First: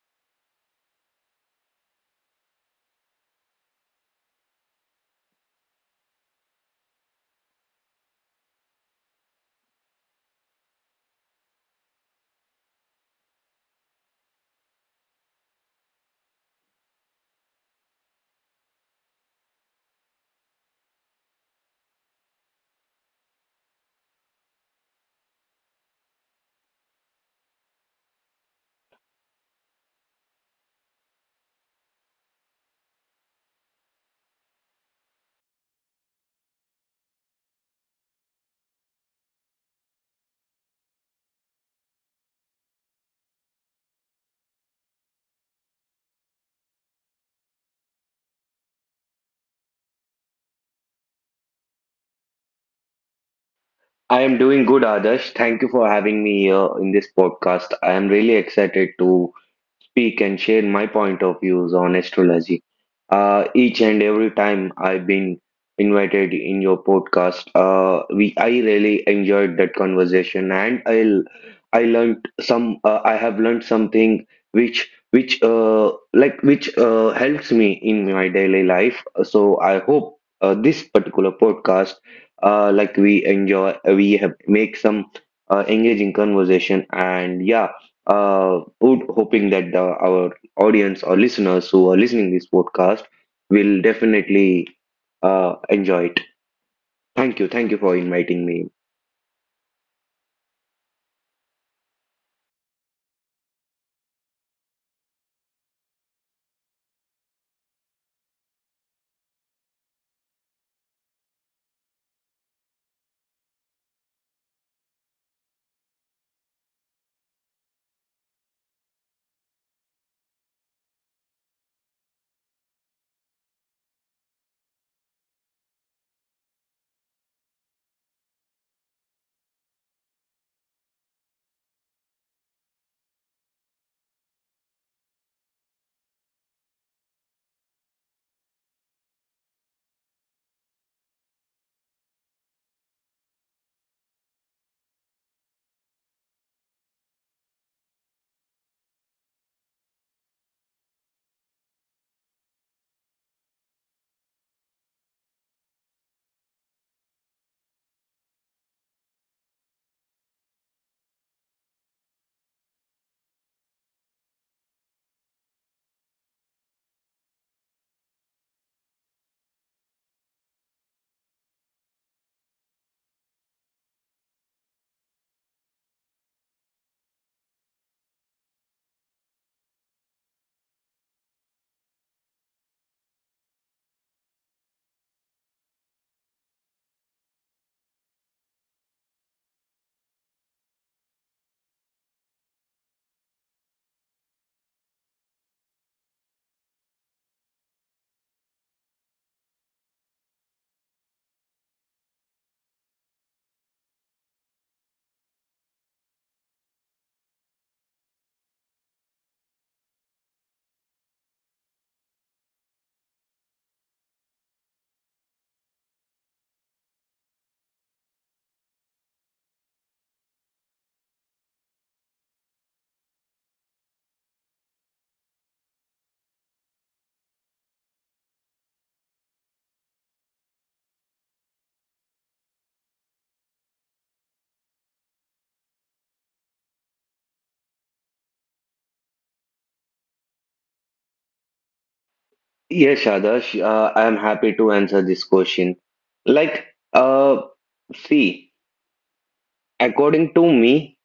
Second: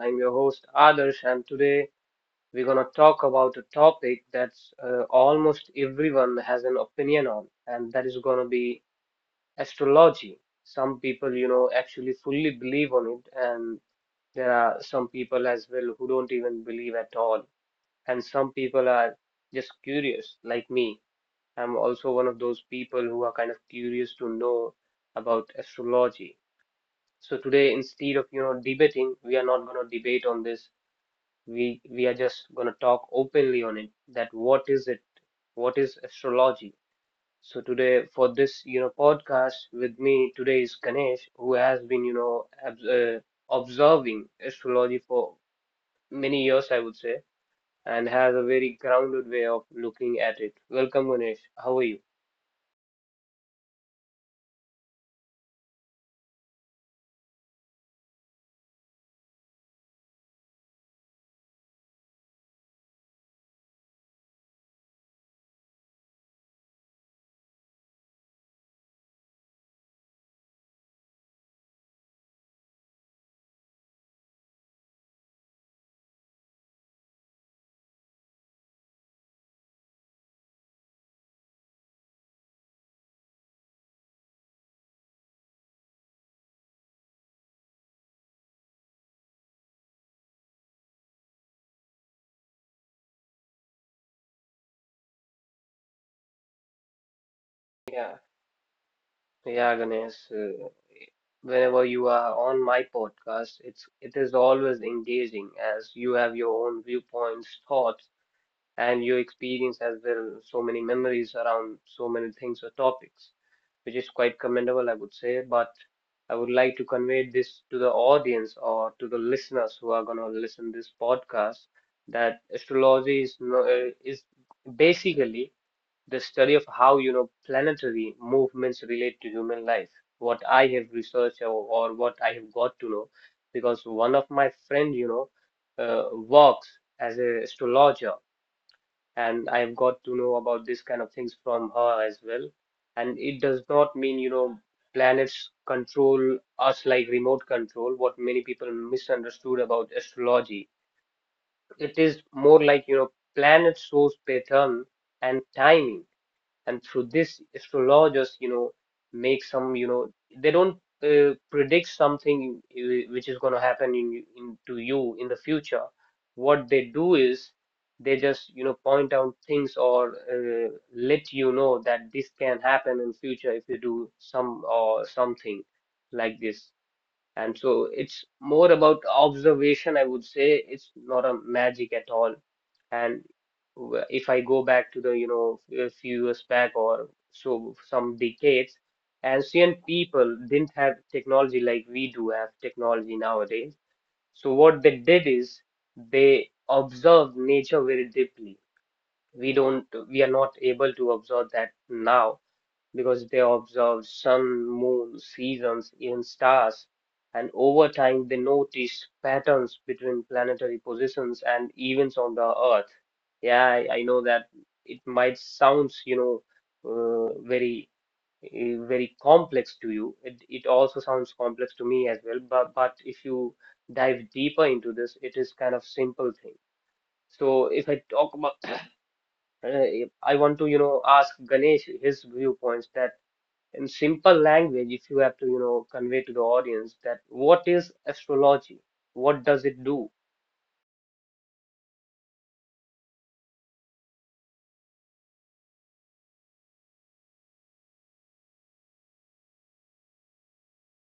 I'm your host Adarsh and today we're going to talk about a topic that's almost everyone has an opinion on and that is going to be astrology. Some people actually fully believe on it and there are some people as well who don't even believe at all and some people are just curious like me. I'm also one of those people who are kind of curious to know about astrology so today, instead of debating, we are not going to debate on this. We are just going to talk openly on it. That what is it? What is astrology? So today, for this podcast with me today is Ganesh, who has been observing astrology for many years, I would say, and has a very grounded way of looking at it. Welcome, Ganesh. How are you? I am doing good, Adarsh. Thank you for having me here in this podcast. I am really excited to speak and share my point of views on astrology. Each and every time I've been invited in your podcast, we I really enjoyed that conversation, and I learned some. I have learned something which helps me in my daily life. So I hope this particular podcast, we enjoy, we have make some engaging conversation, and hoping that our audience or listeners who are listening this podcast will definitely enjoy it. Thank you. Thank you for Yeah, inviting me. yeah, Ganesh. Whenever you are on my podcast, it is always engaging as you have your own viewpoints, thoughts, and your experience as well. So many memories around so many things or topics, which is quite commendable, I would say. But I would like to convey this to the audience or to the listeners who are going to listen this podcast that astrology is no, is basically the study of how planetary movements relate to human life. What I have researched or what I have got to know, because one of my friend works as a astrologer, and I have got to know about this kind of things from her as well. And it does not mean planets control us like remote control, what many people misunderstood about astrology. It is more like planet shows pattern and timing, and through this astrologers, make some, they don't predict something, which is going to happen in to you in the future. What they do is they just point out things or let you know that this can happen in future if you do some or something like this. And so it's more about observation, I would say. It's not a magic at all. And if I go back to the a few years back or so, some decades, ancient people didn't have technology like we do have technology nowadays. So what they did is they observed nature very deeply. We are not able to observe that now, because they observed sun, moon, seasons, even stars, and over time they noticed patterns between planetary positions and events on the Earth. Yeah, I know that it might sounds very very complex to you. It also sounds complex to me as well, but if you dive deeper into this, it is kind of simple thing. So if I talk about uh, I want to ask Ganesh his viewpoints that in simple language, if you have to convey to the audience that what is astrology? What does it do? Yes, Shadash, I am happy to answer this question. Like, uh, see, according to me,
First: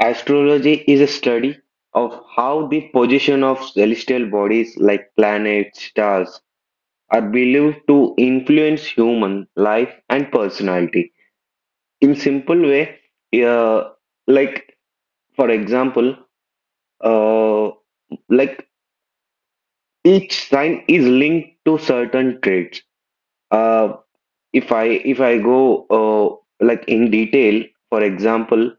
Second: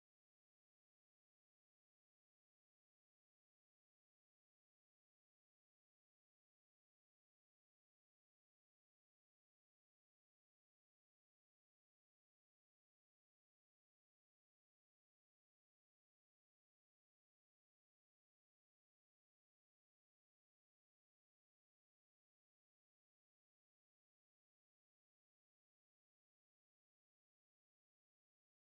astrology is a study of how the position of celestial bodies like planets, stars, are believed to influence human life and personality. In simple way, uh, like for example, uh, like each sign is linked to certain traits. Uh, if I if I go in detail, for example,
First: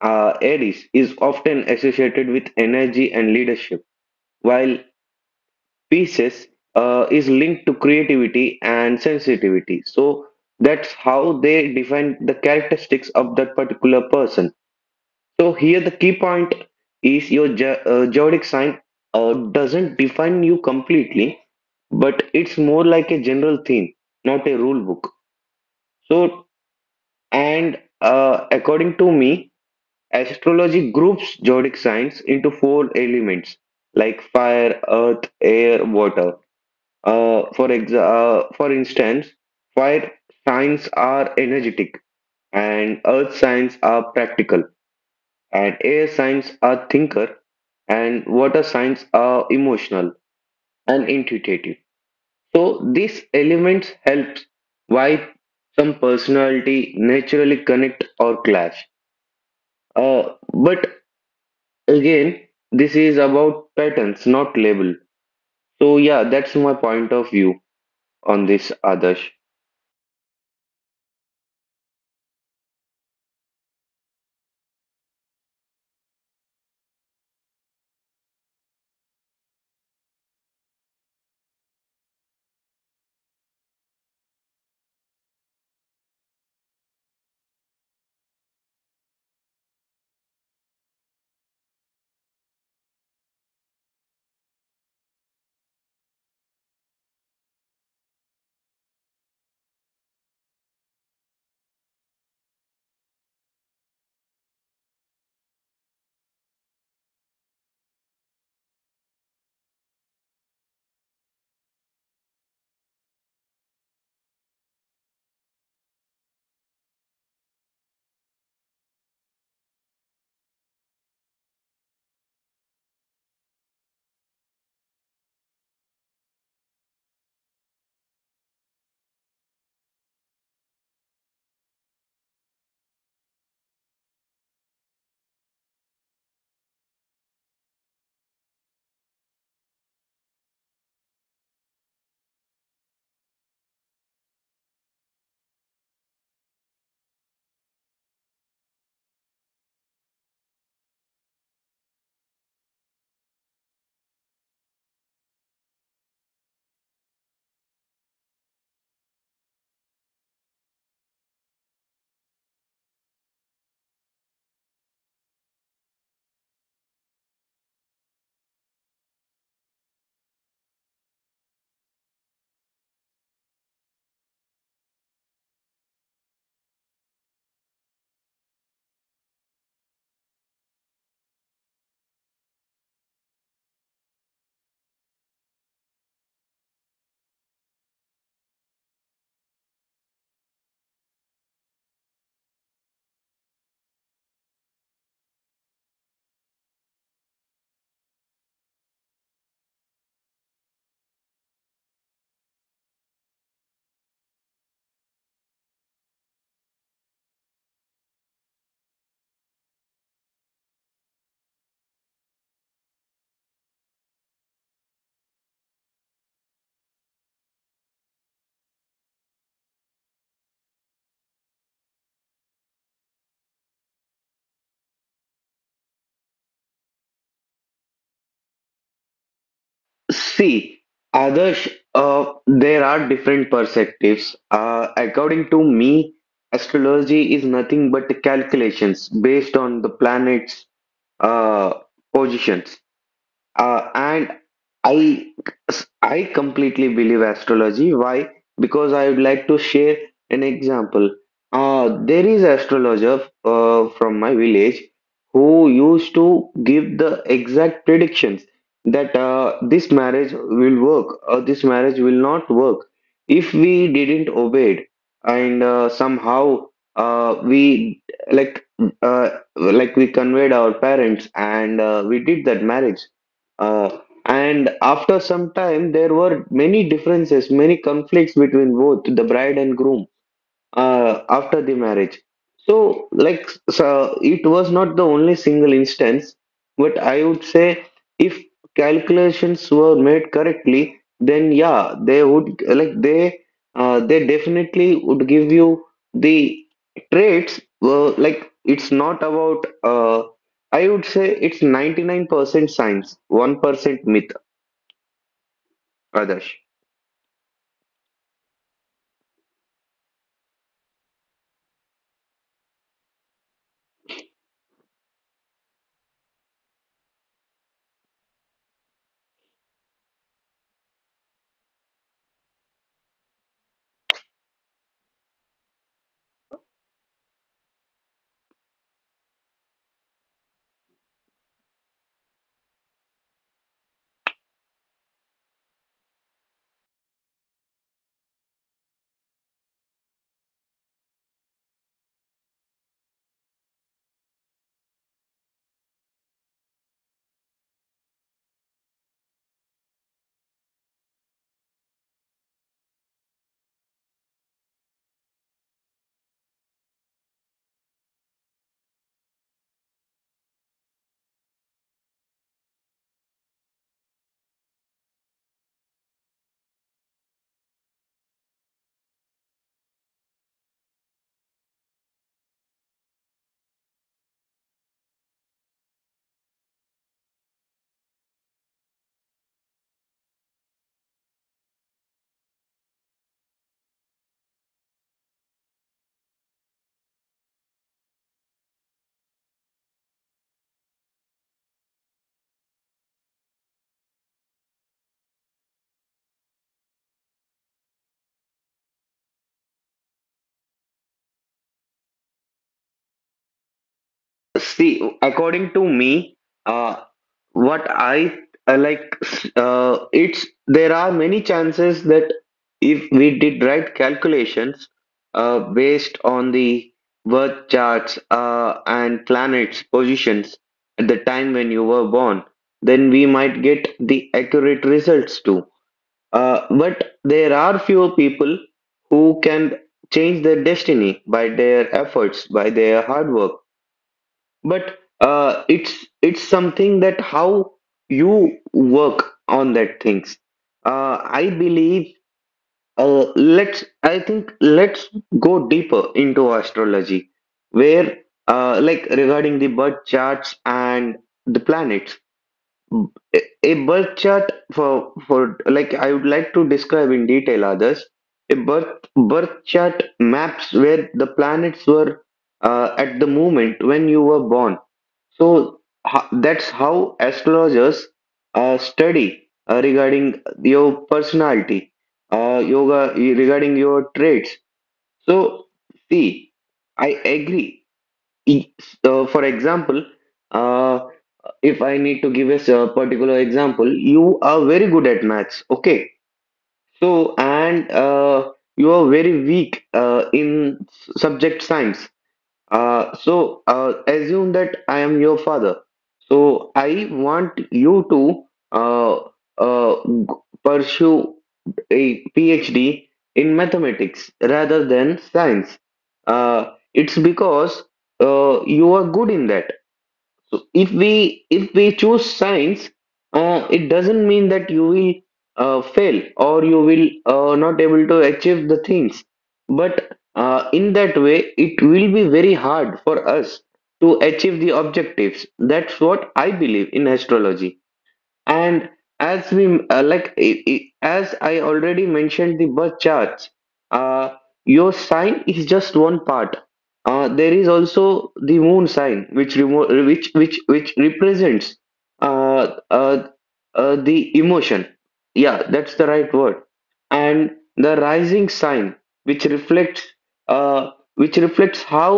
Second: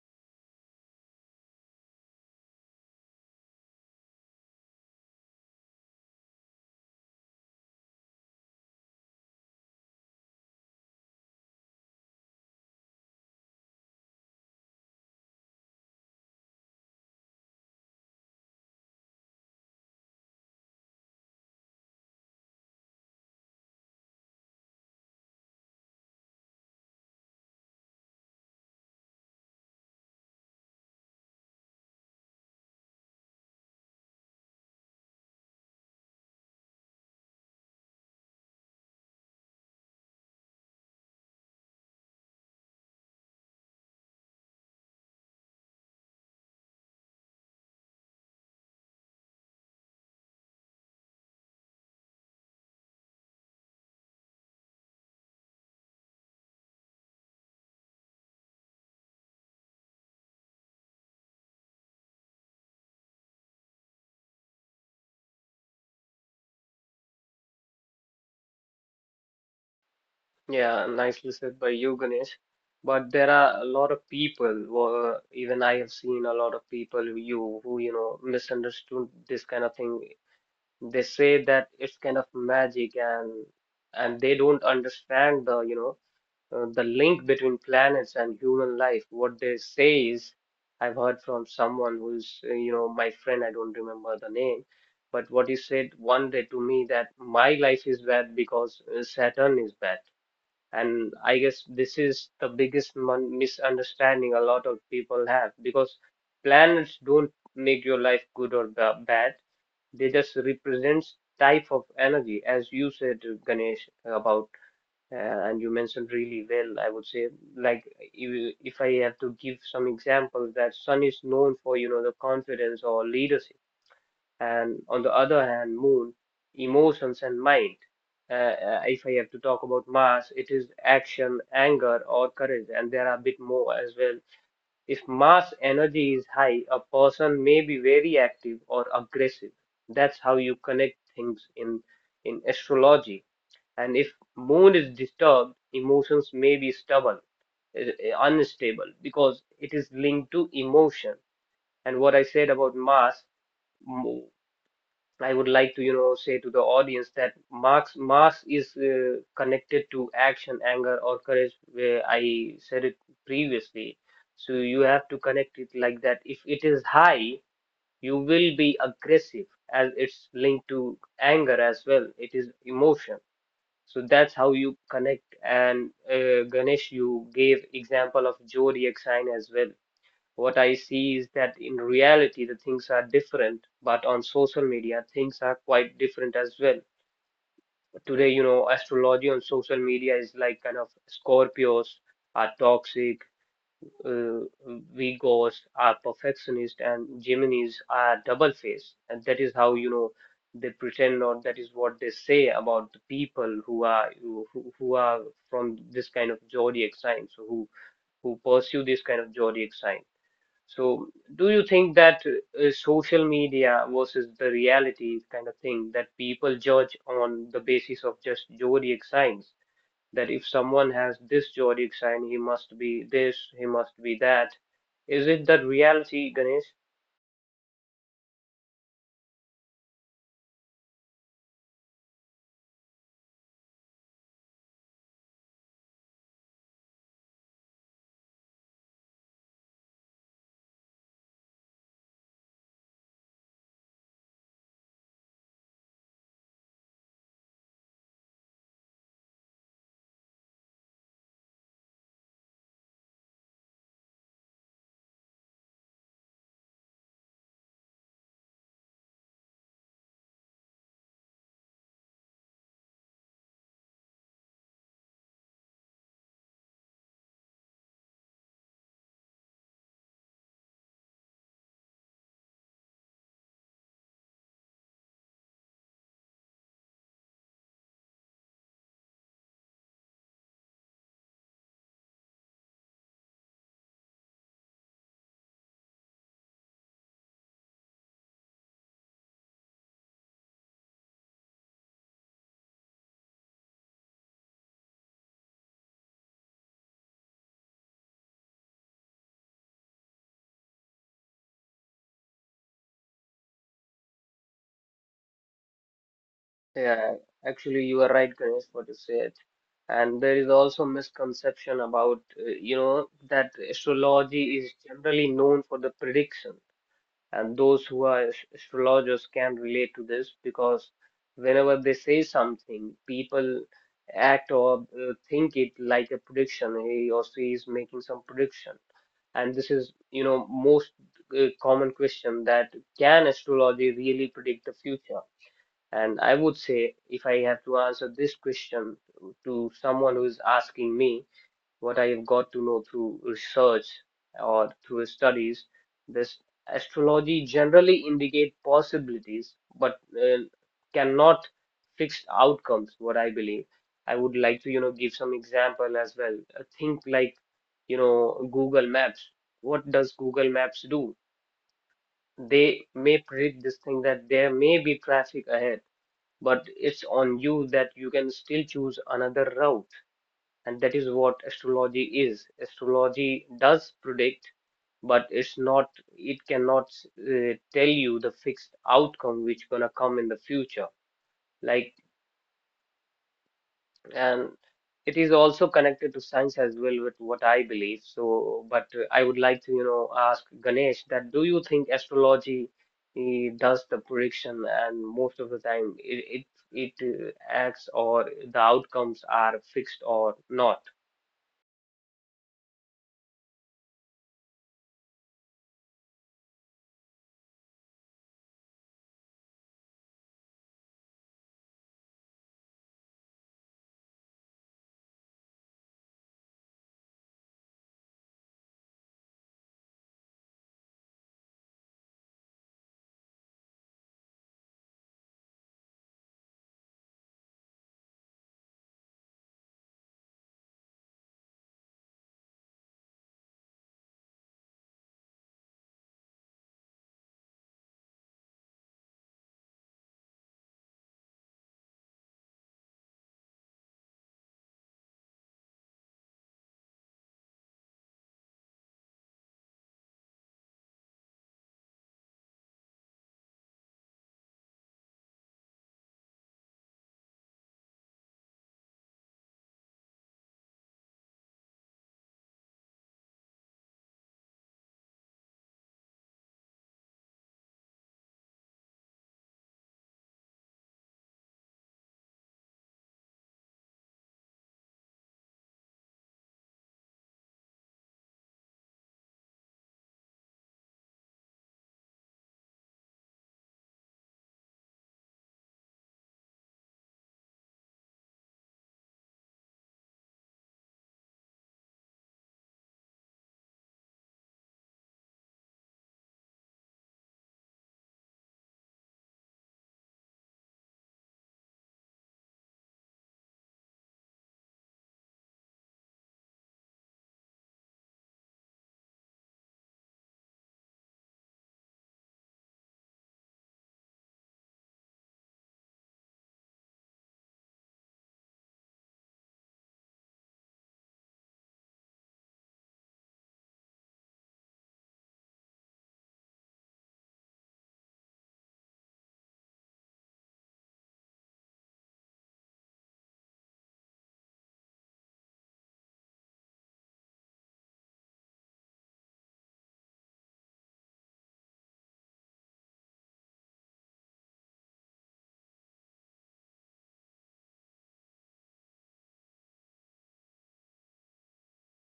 Aries is often associated with energy and leadership, while Pisces is linked to creativity and sensitivity. So that's how they define the characteristics of that particular person. So here the key point is your zodiac sign doesn't define you completely, but it's more like a general theme, not a rule book. So and according to me, astrology groups zodiac signs into four elements like fire, earth, air, water. Uh, for exa- for instance, fire signs are energetic, and earth signs are practical, and air signs are thinker, and water signs are emotional and intuitive. So these elements helps why some personality naturally connect or clash. Uh, but again, this is about patterns, not label. So yeah, that's my point of view on this, others. Yeah, nicely said by you, Ganesh. But there are a lot of people, even I have seen a lot of people who misunderstood this kind of thing. They say that it's kind of magic, and they don't understand the link between planets and human life. What they say is, I've heard from someone who's my friend, I don't remember the name, but what he said one day to me that my life is bad because Saturn is bad. And I guess this is the biggest misunderstanding a lot of people have, because planets don't make your life good or bad. They just represents type of energy, as you said, Ganesh, about and you mentioned really well, I would say, like if I have to give some examples, that Sun is known for the confidence or leadership, and on the other hand, Moon, emotions and mind. If I have to talk about Mars, it is action, anger, or courage, and there are a bit more as well. If Mars energy is high, a person may be very active or aggressive. That's how you connect things in astrology. And if mood is disturbed, emotions may be stubborn, unstable, because it is linked to emotion. And what I said about mass, m- I would like to say to the audience that mass is connected to action, anger, or courage, where I said it previously. So you have to connect it like that. If it is high, you will be aggressive, as it's linked to anger as well, it is emotion. So that's how you connect. And Ganesh, you gave example of zodiac sign as well. What I see is that in reality, the things are different, but on social media, things are quite different as well. Today, astrology on social media is like kind of Scorpios are toxic, uh, Vigors are perfectionist, and Geminis are double faced, and that is how they pretend, or that is what they say about the people who are from this kind of zodiac sign, so who pursue this kind of zodiac sign. So, do you think that social media versus the reality kind of thing, that people judge on the basis of just zodiac signs? That if someone has this zodiac sign, he must be this, he must be that. Is it that reality, Ganesh? See, Adarsh, there are different perspectives. According to me, astrology is nothing but calculations based on the planet's uh, positions. Uh, and I I completely believe astrology. Why? Because I would like to share an example. There is astrologer from my village who used to give the exact predictions that this marriage will work or this marriage will not work if we didn't obey it. And uh, somehow uh, we like uh, like we conveyed our parents, and we did that marriage, uh, and after some time, there were many differences, many conflicts between both the bride and groom after the marriage. So, like, so it was not the only single instance, but I would say, if calculations were made correctly, then yeah, they definitely would give you the traits. It's not about I would say it's 99% science, 1% myth, others. Yeah, actually, you are right, Ganesh, what you said. And there is also misconception about that astrology is generally known for the prediction. And those who are astrologers can relate to this, because whenever they say something, people act or think it like a prediction. He or she is making some prediction, and this is, most common question that can astrology really predict the future? And I would say, if I have to answer this question to someone who is asking me, what I've got to know through research or through studies, this astrology generally indicate possibilities, but cannot fixed outcomes, what I believe. I would like to give some example as well. Think like Google Maps. What does Google Maps do? They may predict this thing that there may be traffic ahead, but it's on you that you can still choose another route. And that is what astrology does predict, but it cannot tell you the fixed outcome which gonna come in the future. Like, and it is also connected to science as well, with what I believe so. But I would like to ask Ganesh that do you think astrology does the prediction, and most of the time it acts, or the outcomes are fixed or not. See, according to me. uh, what I uh, like, it's there are many chances that if we did right calculations based on the birth charts and planets' positions at the time when you were born, then we might get the accurate results too. But there are fewer people who can change their destiny by their efforts, by their hard work, but it's something that how you work on that things. Uh, i believe uh, let's i think let's go deeper into astrology, where regarding the birth charts and the planets. A birth chart for, I would like to describe in detail, others. A birth chart maps where the planets were at the moment when you were born. So that's how astrologers study regarding your personality, yoga regarding your traits. So see, I agree. E- So for example, uh, if I need to give a particular example, you are very good at maths, okay? And you are very weak in subject science, so assume that I am your father. So, I want you to uh, uh, g- pursue a PhD in mathematics rather than science. It's because you are good in that. So if we choose science, it doesn't mean that you will fail or you will not able to achieve the things. But in that way, it will be very hard for us to achieve the objectives. That's what I believe in astrology. And as we like, I as I already mentioned, the birth charts. Uh, your sign is just one part. There is also the moon sign, which remo which represents uh, uh, the emotion. Yeah, that's the right word. And the rising sign, which reflects which reflects how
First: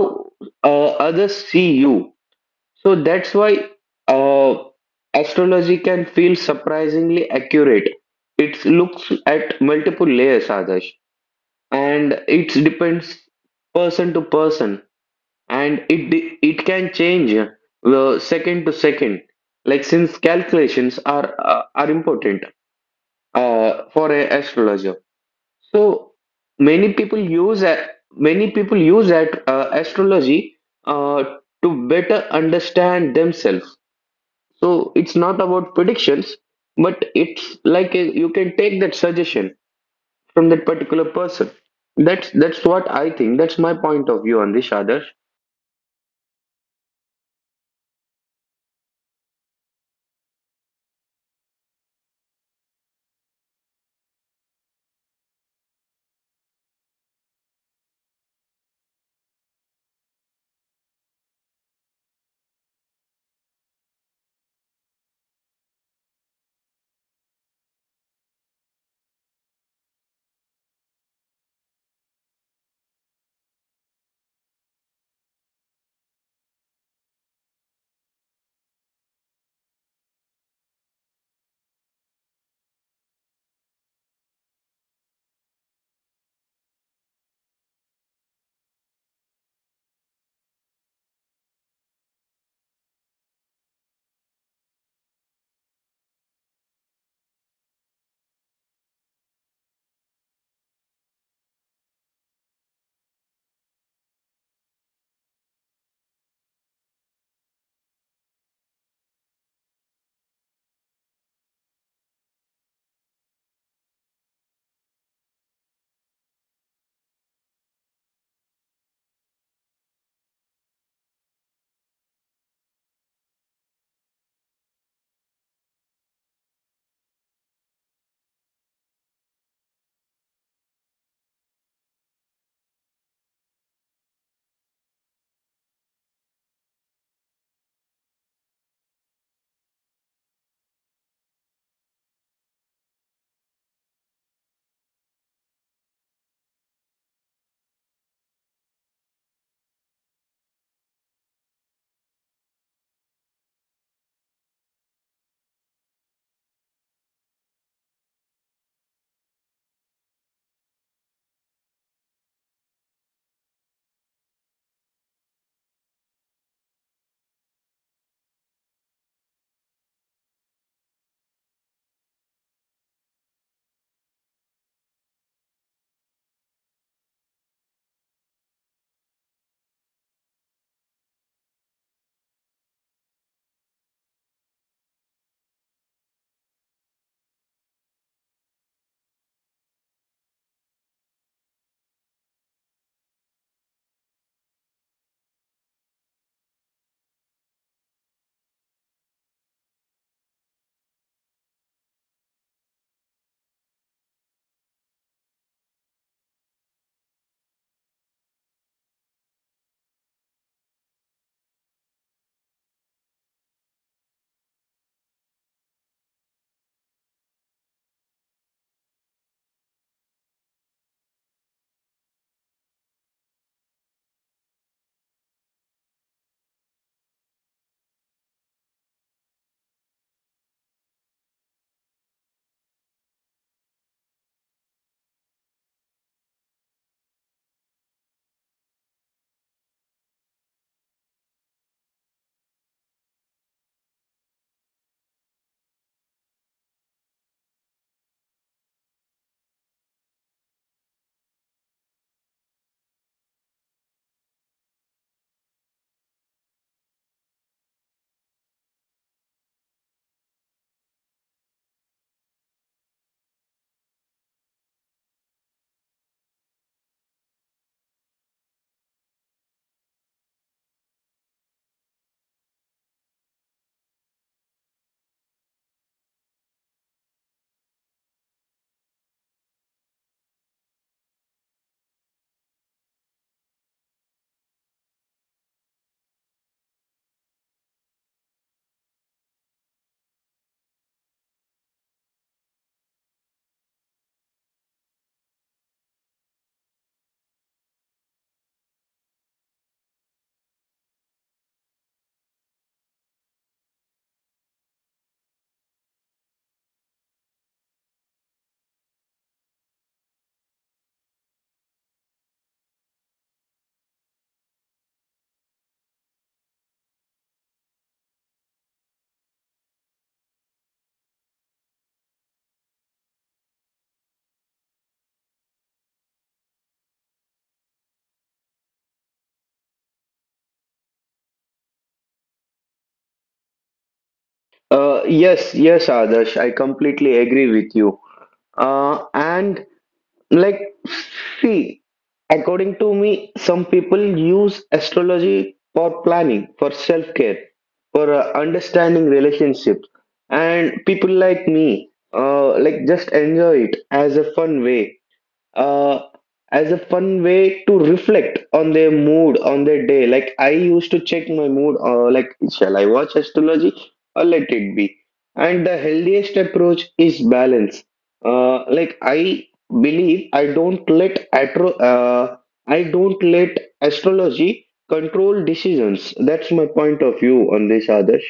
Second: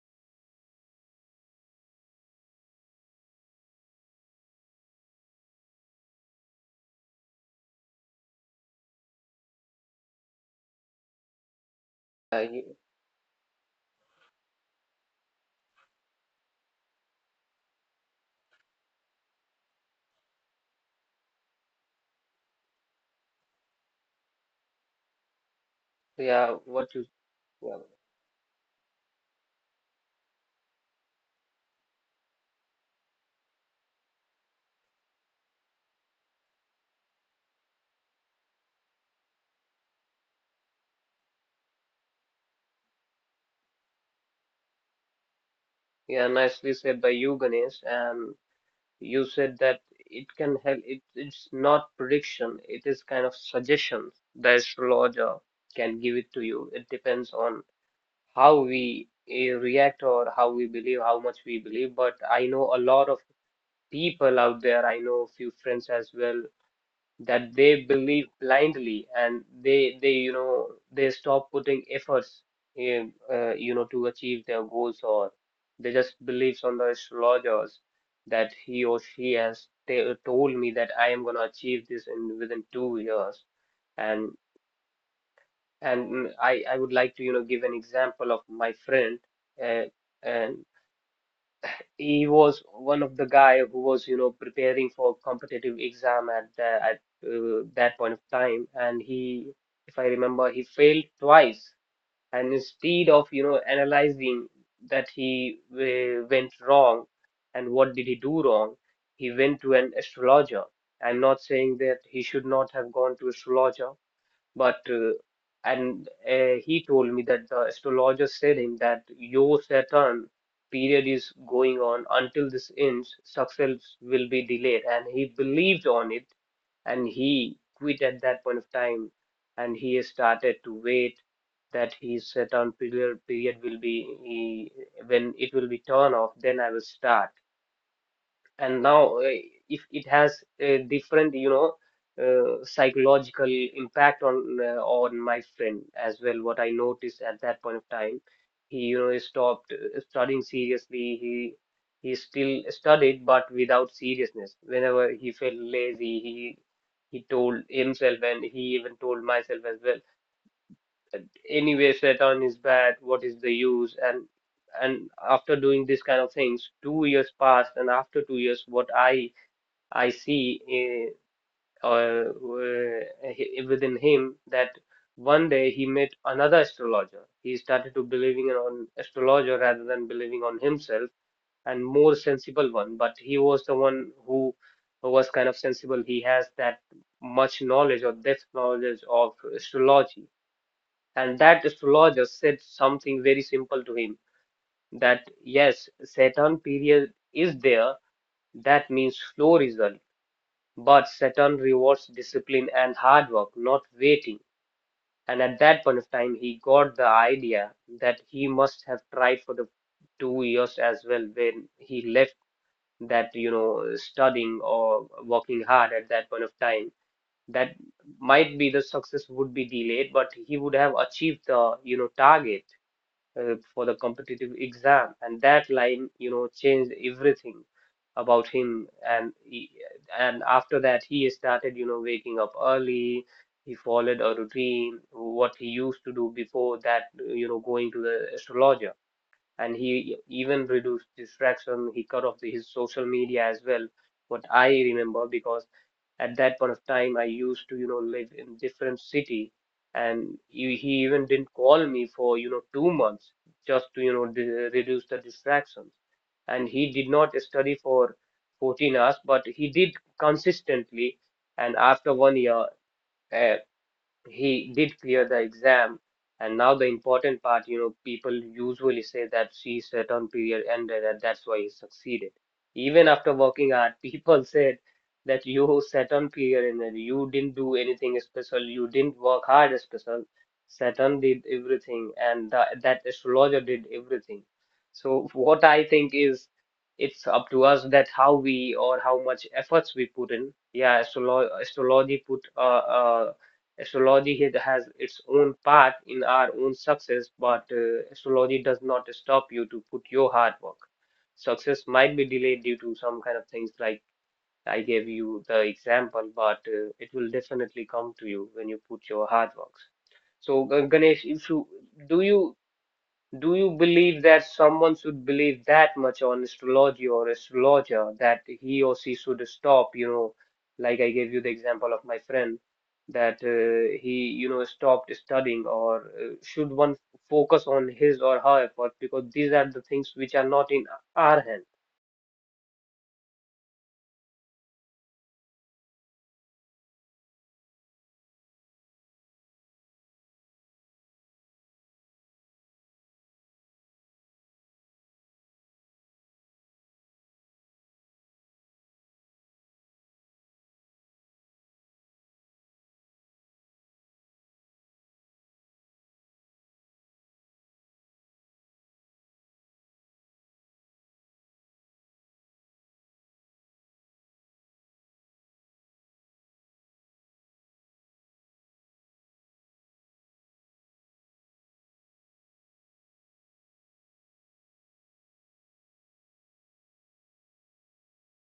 others see you. So that's why uh, astrology can feel surprisingly accurate. It looks at multiple layers, Adarsh, and uh, it you, depends person to person, and it can change second to second. Like since calculations are important for an astrologer, so yeah, what many you people use yeah. a- many people use at astrology uh, to better understand themselves. So it's not about predictions, but it's like a, you can take that suggestion from that particular person. That's what I think. That's my point of view on this, Adarsh. Yeah, nicely said by you, Ganesh. And you said that it can help. It's not prediction. It is kind of suggestions. The astrologer can give it to you. It depends on how we react, or how we believe, how much we believe. But I know a lot of people out there. I know a few friends as well that they believe blindly, and they they stop putting efforts in to achieve their goals, or they just believes on the astrologers that he or she has t told me that I am going to achieve this in within 2 years, and and I would like to give an example of my friend, uh, and he was one of the guy who was preparing for competitive exam at that point of time, and he, if I remember, he failed twice. And instead of analyzing that he went wrong and what did he do wrong, he went to an astrologer. I'm not saying that he should not have gone to astrologer, but and he told me that the astrologer said him that your Saturn period is going on until this ends, success will be delayed, and he believed on it, and he quit at that point of time, and he has started to wait that his Saturn period will be when it will be turned off, then I will start. And now, if it has a different psychological impact on my friend as well, what I noticed at that point of time, he stopped studying seriously. He still studied but without seriousness. Whenever he felt lazy, he told himself, and he even told myself as well, anyway Shaitan is bad, what is the use. And after doing this kind of things, 2 years passed. And after 2 years, what I see, uh, uh, uh, within him, that one day he met another astrologer. He started to believing on astrologer rather than believing on himself, and more sensible one. But he was the one who was kind of sensible. He has that much knowledge or depth knowledge of astrology. And that astrologer said something very simple to him, that yes, Saturn period is there. That means flow result, but Saturn rewards discipline and hard work, not waiting. And at that point of time, he got the idea that he must have tried for the 2 years as well when he left that studying or working hard at that point of time. That might be the success would be delayed, but he would have achieved the target for the competitive exam, and that line changed everything about him, and after that he started waking up early. He followed a routine what he used to do before that, going to the astrologer. And he even reduced distraction, he cut off his social media as well, what I remember, because at that point of time, I used to live in different city, and he even didn't call me for 2 months, just to you know d reduce the distractions. And he did not study for 14 hours, but he did consistently. And after one year, uh, he did clear the exam. And now the important part, people usually say that she's return period ended and that's why he succeeded, even after working hard people said that you Saturn period ended, you didn't do anything special, you didn't work hard special, Saturn did everything, and that astrologer did everything. So what I think is, it's up to us that how we, or how much efforts we put in. Yeah, astrology has its own path in our own success, but astrology does not stop you to put your hard work. Success might be delayed due to some kind of things, like I gave you the example, but it will definitely come to you when you put your hard works. So, Ganesh, if you do you do you believe that someone should believe that much on astrology or astrologer, that he or she should stop, like I gave you the example of my friend, that he stopped studying, or should one focus on his or her effort, because these are the things which are not in our hand? Yes, Adarsh. I completely agree with you. And Like, see, according to me, some people use astrology for planning, for self care, for understanding relationships, and people like me, just enjoy it as a fun way, uh, to reflect on their mood on their day. Like I used to check my mood, shall I watch astrology or let it be? And the healthiest approach is balance. I believe I don't let atro I don't let astrology control decisions. That's my point of view on this, Adarsh.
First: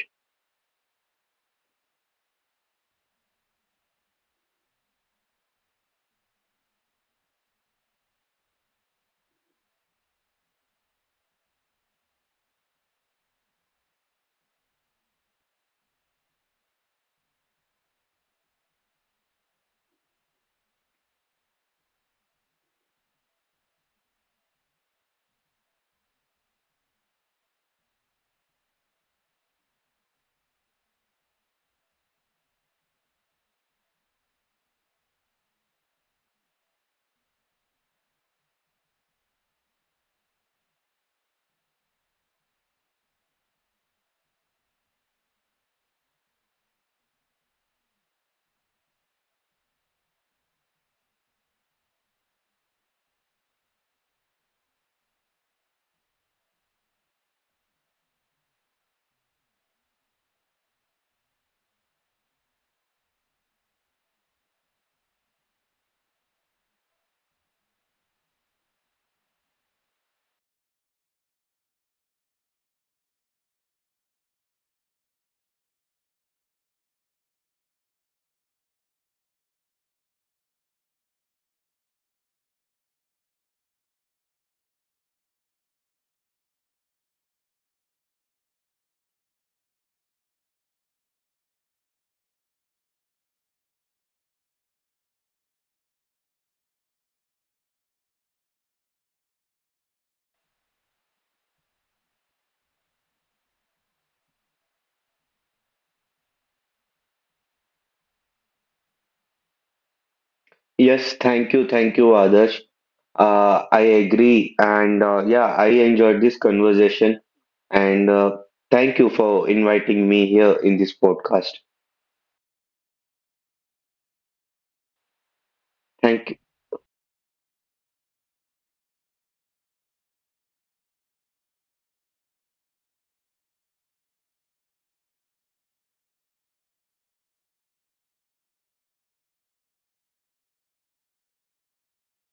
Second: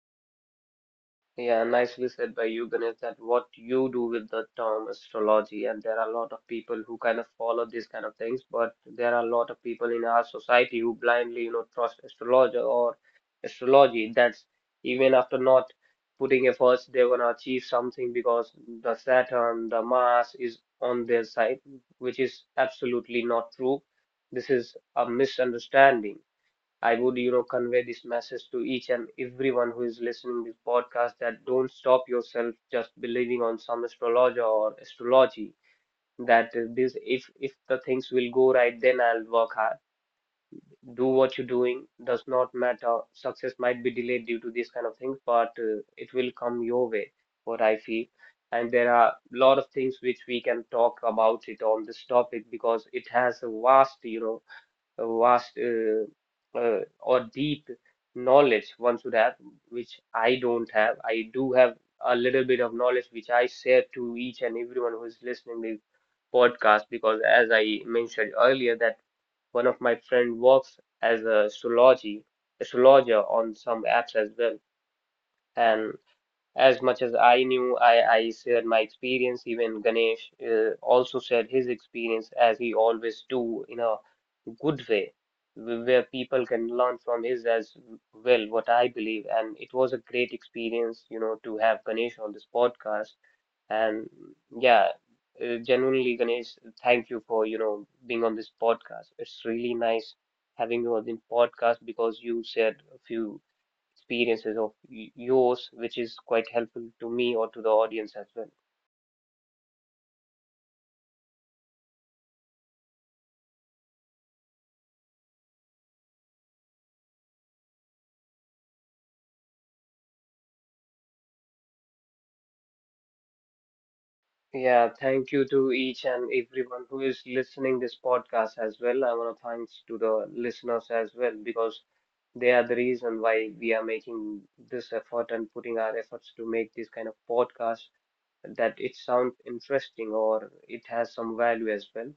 Yeah, nicely said by you, Ganesh, that what you do with the term astrology, and there are a lot of people who kind of follow these kind of things, but there are a lot of people in our society who blindly trust astrologer or astrology. That's, even after not putting efforts, they're gonna achieve something, because the Saturn, the Mars is on their side, which is absolutely not true. This is a misunderstanding. I would convey this message to each and everyone who is listening to this podcast, that don't stop yourself just believing on some astrologer or astrology. That this, if the things will go right, then I'll work hard. Do what you're doing does not matter. Success might be delayed due to these kind of things, but it will come your way, what I feel. And there are a lot of things which we can talk about it on this topic, because it has a vast, or deep knowledge one should have, which I don't have. I do have a little bit of knowledge which I share to each and everyone who is listening this podcast, because, as I mentioned earlier, that one of my friend works as a astrology astrologer on some apps as well, and as much as I knew, I shared my experience. Even Ganesh also shared his experience, as he always do in a good way, where people can learn from his as well, what I believe. And it was a great experience to have Ganesh on this podcast. And yeah, genuinely, Ganesh, thank you for being on this podcast. It's really nice having you on the podcast, because you shared a few experiences of yours, which is quite helpful to me or to the audience as well. Yes, thank you, Adarsh. I agree, and yeah, I enjoyed this conversation, and thank you for inviting me here in this podcast. Yeah, thank you to each Thank and everyone who is listening this podcast as well. I want to thanks to the listeners as well, because they are the reason why we are making this effort and putting our efforts to make this kind of podcast, that it sounds interesting or it has some value as well.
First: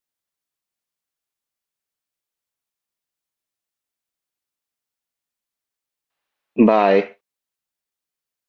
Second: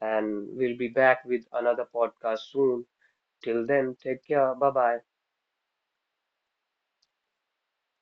And we'll be back with another podcast soon. Till then, take care. Bye bye. you. Bye.